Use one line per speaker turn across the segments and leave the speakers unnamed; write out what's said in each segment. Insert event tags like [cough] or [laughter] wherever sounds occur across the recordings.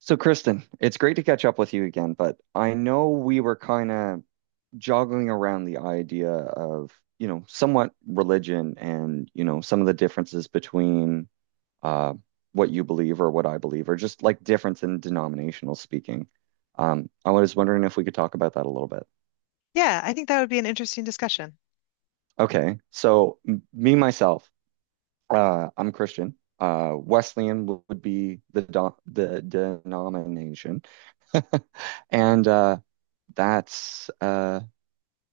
So, Kristen, it's great to catch up with you again, but I know we were kind of joggling around the idea of, you know, somewhat religion and, you know, some of the differences between uh, what you believe or what I believe, or just like difference in denominational speaking. I was wondering if we could talk about that a little bit.
Yeah, I think that would be an interesting discussion.
Okay, so me myself, I'm Christian. Wesleyan would be the do the denomination, and that's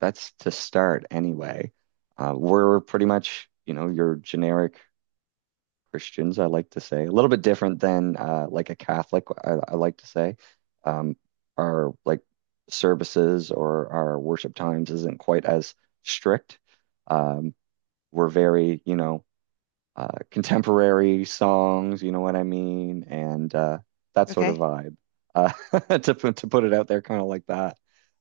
that's to start anyway. We're pretty much, you know, your generic Christians, I like to say, a little bit different than like a Catholic, I like to say. Um, our like services or our worship times isn't quite as strict. Um, we're very, you know, contemporary songs, you know what I mean, and that sort
Okay.
of vibe. Uh, [laughs] to put it out there, kind of like that.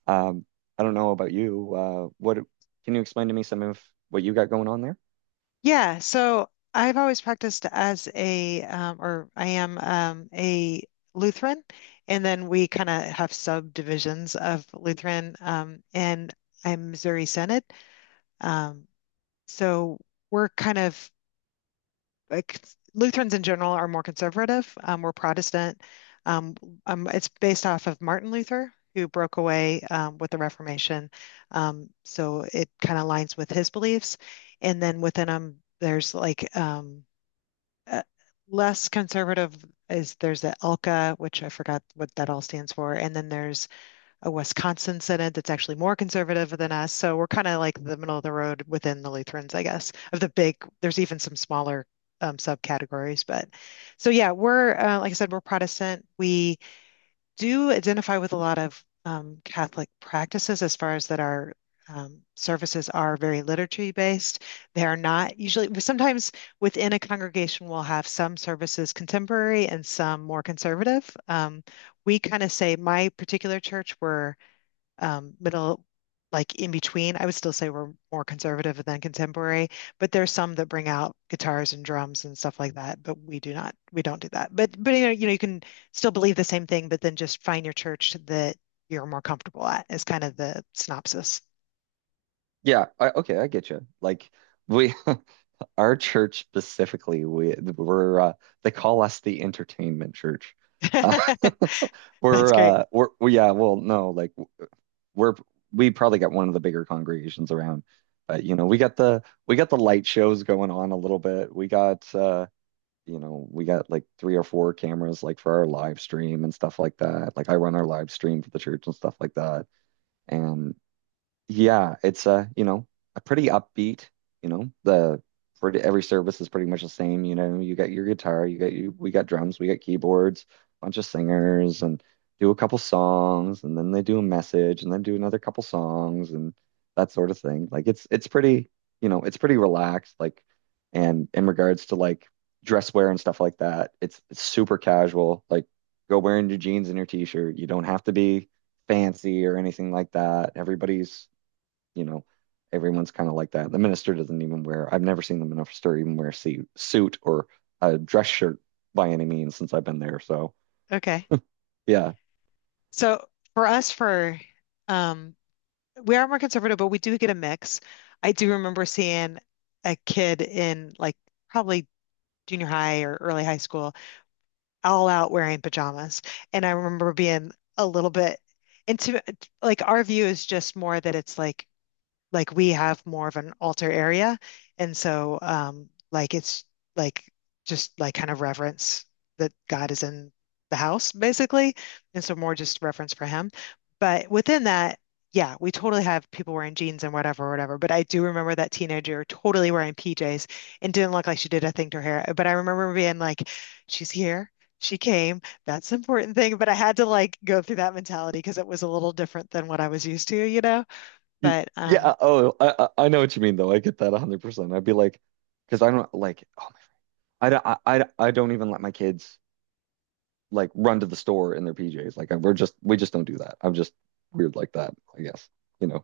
Um, I don't know about you. What can you explain to me some of what you got going on there?
Yeah, so I've always practiced as or I am a Lutheran, and then we kind of have subdivisions of Lutheran, and I'm Missouri Synod. Um, so we're kind of like Lutherans in general are more conservative. We're Protestant. Um, it's based off of Martin Luther, who broke away with the Reformation. So it kind of aligns with his beliefs. And then within them, there's like uh, less conservative is there's the ELCA, which I forgot what that all stands for. And then there's a Wisconsin synod that's actually more conservative than us. So we're kind of like the middle of the road within the Lutherans, I guess, of the big, there's even some smaller subcategories. But so, yeah, we're like I said, we're Protestant. We do identify with a lot of Catholic practices as far as that our services are very liturgy based. They are not usually, sometimes within a congregation, we'll have some services contemporary and some more conservative. We kind of say, my particular church, we're middle, like in between. I would still say we're more conservative than contemporary, but there's some that bring out guitars and drums and stuff like that. But we do not, we don't do that. But you can still believe the same thing, but then just find your church that you're more comfortable at is kind of the synopsis.
Yeah, okay, I get you. Like we, [laughs] our church specifically, we're they call us the entertainment church.
[laughs]
Uh, [laughs]
That's
we're
great.
uh we're we, yeah, well, no, like we're we probably got one of the bigger congregations around. But you know, we got the light shows going on a little bit. We got you know, we got like three or four cameras like for our live stream and stuff like that. Like I run our live stream for the church and stuff like that. And yeah, it's a, you know, a pretty upbeat, you know, the for every service is pretty much the same, you know, you got your guitar, you got you we got drums, we got keyboards, bunch of singers and do a couple songs and then they do a message and then do another couple songs and that sort of thing. Like it's pretty, you know, it's pretty relaxed like and in regards to like dress wear and stuff like that, it's super casual. Like go wearing your jeans and your t-shirt. You don't have to be fancy or anything like that. Everybody's you know, everyone's kind of like that. The minister doesn't even wear, I've never seen the minister even wear a suit or a dress shirt by any means since I've been there. So,
Okay.
yeah.
So for us, for um, we are more conservative, but we do get a mix. I do remember seeing a kid in like probably junior high or early high school all out wearing pajamas. And I remember being a little bit into like our view is just more that it's like we have more of an altar area. And so like it's like just like kind of reverence that God is in the house basically. And so more just reverence for him. But within that, yeah, we totally have people wearing jeans and whatever, whatever. But I do remember that teenager totally wearing PJs and didn't look like she did a thing to her hair. But I remember being like, she's here. She came. That's an important thing. But I had to like go through that mentality because it was a little different than what I was used to, you know?
Y-
But
Yeah. Oh, I know what you mean, though. I get that 100%. I'd be like, because I don't like, oh my, I don't, I don't even let my kids like run to the store in their PJs. Like, we just don't do that. I'm just weird like that, I guess, you know,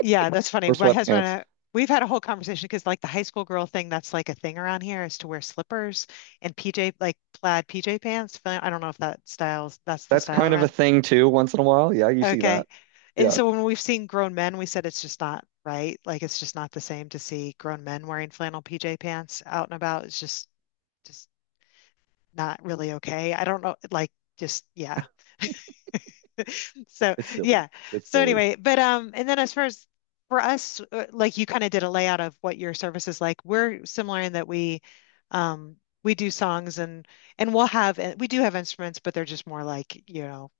Yeah, that's funny.
or
My husband
sweatpants.
and I, we've had a whole conversation because like the high school girl thing, that's like a thing around here is to wear slippers and PJ, like plaid PJ pants. I don't know if that styles, that's the
That's
style
kind of a
around.
thing too, once in a while. Yeah, you see
Okay.
that.
And
Yeah,
so when we've seen grown men, we said it's just not right. Like it's just not the same to see grown men wearing flannel PJ pants out and about. It's just not really okay. I don't know. Like just, yeah. So
it's silly.
yeah.
It's
So
silly.
anyway, but and then as far as for us, like you kind of did a layout of what your service is like. We're similar in that we, um, we do songs and we'll have and we do have instruments, but they're just more like you know,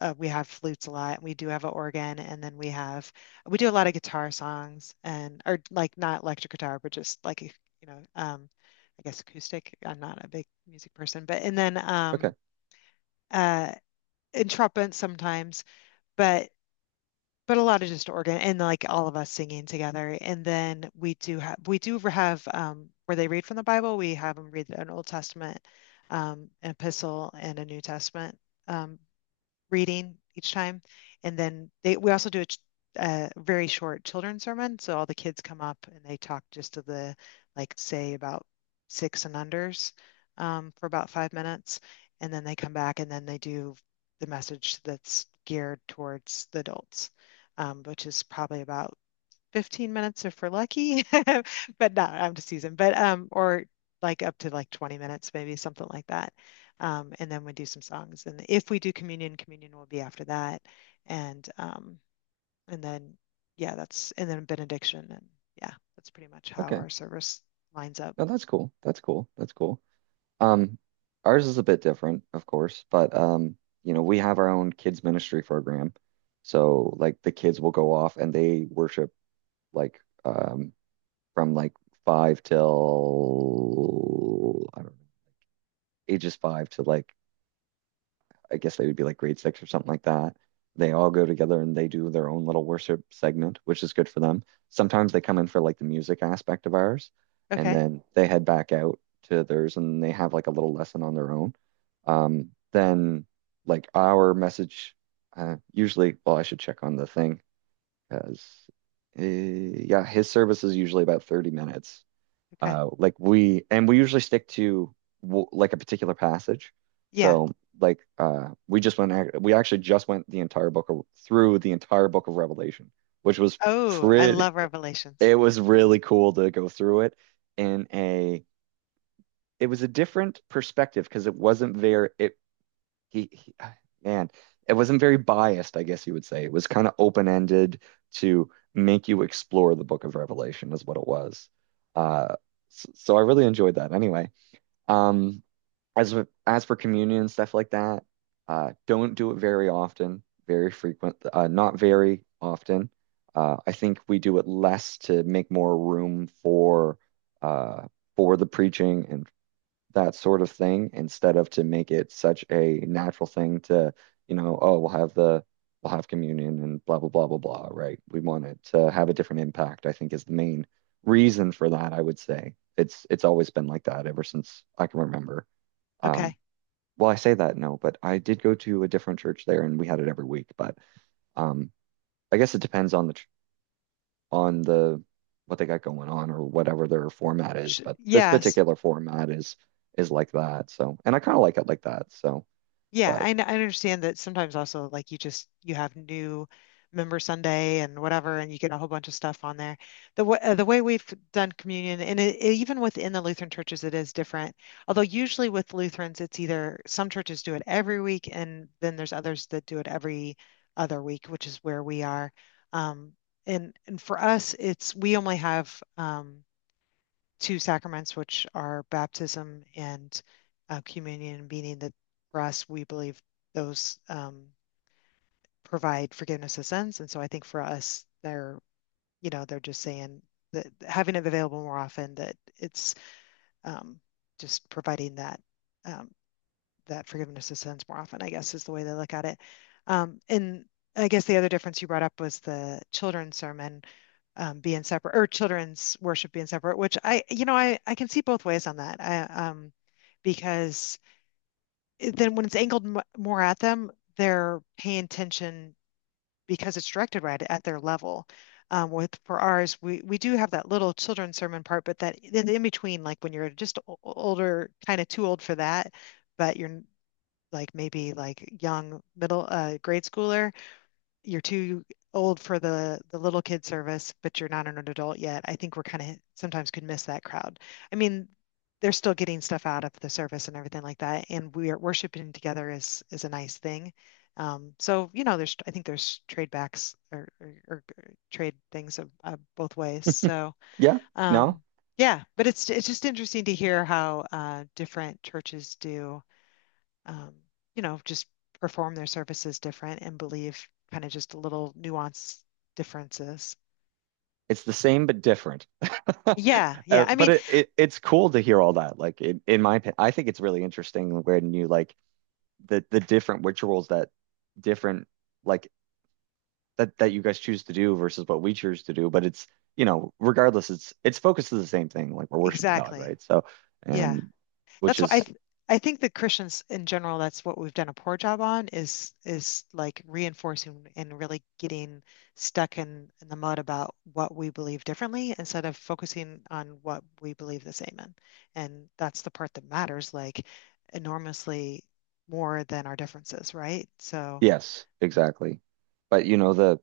we have flutes a lot. And we do have an organ, and then we have we do a lot of guitar songs and or like not electric guitar, but just like you know, I guess acoustic. I'm not a big music person, but and then
Okay.
um, uh, and trumpet sometimes, but but a lot of just organ and like all of us singing together. And then we do have where they read from the Bible. We have them read an Old Testament, an epistle, and a New Testament um, reading each time. And then we also do a very short children's sermon. So all the kids come up and they talk just to the, like, say about six and unders for about five minutes. And then they come back and then they do the message that's geared towards the adults, which is probably about 15 minutes if we're lucky, [laughs] but not I'm just teasing, but or like up to like 20 minutes, maybe something like that. And then we do some songs. And if we do communion, communion will be after that. And um, and then yeah, that's and then benediction and yeah, that's pretty much how
Okay.
our service lines up.
No, that's cool. That's cool. That's cool. Um, ours is a bit different, of course, but you know, we have our own kids ministry program. So like the kids will go off and they worship like from like five till I don't know, ages five to like I guess they would be like grade six or something like that. They all go together and they do their own little worship segment, which is good for them. Sometimes they come in for like the music aspect of ours, and
Okay.
then they head back out to theirs and they have like a little lesson on their own. Then like our message, usually, well, I should check on the thing because yeah, his service is usually about 30 minutes
Okay.
like we usually stick to w like a particular passage
Yeah.
so like we just we actually just went the entire through the entire book of Revelation, which was
Oh, I
pretty —
love Revelations.
it was really cool to go through it in a — it was a different perspective because it wasn't very it he man it wasn't very biased, I guess you would say. It was kind of open-ended to make you explore the book of Revelation is what it was. uh so, so I really enjoyed that. Anyway, um, as as for communion and stuff like that, don't do it very often, very frequent, not very often. I think we do it less to make more room uh, for the preaching and that sort of thing instead of to make it such a natural thing to, you know, oh, we'll have the we'll have communion and blah blah blah blah blah, right? We want it to have a different impact, I think is the main reason for that, I would say. It's always been like that ever since I can remember. Um,
Okay.
well, I say that no, but I did go to a different church there and we had it every week, but um I guess it depends on the what they got going on or whatever their format is.
Sh
But this
Yes.
particular format is like that. So, and I kind of like it like that. So, but
I understand that sometimes also like you just you have new member Sunday and whatever, and you get a whole bunch of stuff on there. The w the way we've done communion, and even within the Lutheran churches, it is different. Although usually with Lutherans, it's either some churches do it every week, and then there's others that do it every other week, which is where we are. Um, and for us, it's we only have two sacraments, which are baptism and communion, meaning that for us, we believe those provide forgiveness of sins. And so I think for us, they're, you know, they're just saying that having it available more often, that it's um, just providing that um, that forgiveness of sins more often, I guess, is the way they look at it. And I guess the other difference you brought up was the children's sermon being separate or children's worship being separate, which you know, I can see both ways on that. Because it- then when it's angled m more at them, they're paying attention because it's directed right at their level. With for ours, we do have that little children's sermon part, but that in between, like when you're just older, kind of too old for that, but you're like maybe like young middle grade schooler. You're too old for the little kid service, but you're not an adult yet. I think we're kind of sometimes could miss that crowd. I mean, they're still getting stuff out of the service and everything like that, and we are worshiping together is a nice thing. So you know, there's I think there's trade backs or trade things of both ways. So
yeah, no,
um, yeah, but it's just interesting to hear how different churches do um, you know, just perform their services different and believe kind of just little nuance differences.
it's the same but different. [laughs]
Yeah, yeah. I
But
mean,
it it's cool to hear all that. Like in my opinion, I think it's really interesting when you like the different rituals that different like that you guys choose to do versus what we choose to do. But it's you know, regardless, it's focused to the same thing. Like we're worshiping God,
exactly.
right? So,
Yeah.
and which
That's what I
is
th- I think the Christians in general, that's what we've done a poor job on is like reinforcing and really getting stuck in the mud about what we believe differently instead of focusing on what we believe the same in. And that's the part that matters like enormously more than our differences, right? So
yes, exactly. But you know, the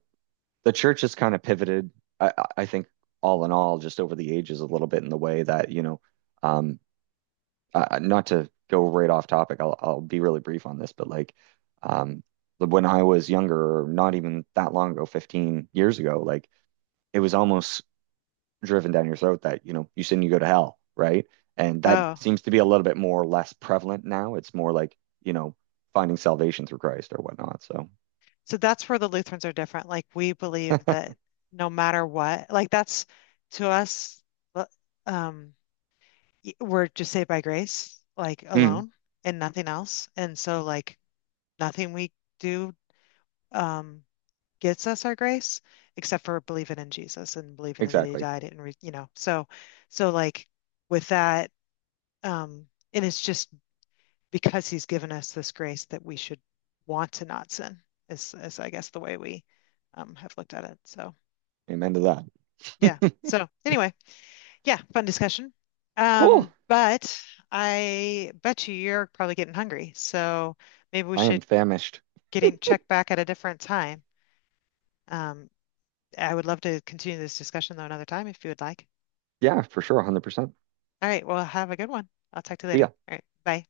church has kind of pivoted, I think all in all, just over the ages a little bit in the way that, you know, um not to go right off topic, I'll be really brief on this, but like um when I was younger, or not even that long ago, 15 years ago, like it was almost driven down your throat that, you know, you sin, you go to hell, right? And that
Oh,
seems to be a little bit more or less prevalent now. It's more like, you know, finding salvation through Christ or whatnot. So,
so that's where the Lutherans are different. Like we believe that no matter what, like that's to us, l- um, we're just saved by grace, like
mm,
alone and nothing else. And so like nothing we do um gets us our grace except for believing in Jesus and believing that he
exactly.
died and re you know. So like with that um and it's just because he's given us this grace that we should want to not sin is I guess the way we have looked at it. So
Amen to
yeah.
that.
So anyway, yeah, fun discussion.
[laughs] Cool.
But I bet you you're probably getting hungry. So maybe we
I am
should
famished.
getting check back at a different time. Um, I would love to continue this discussion though another time if you would like.
Yeah, for sure. 100%.
All right, well, have a good one. I'll talk to you
See
later.
ya.
All right, bye.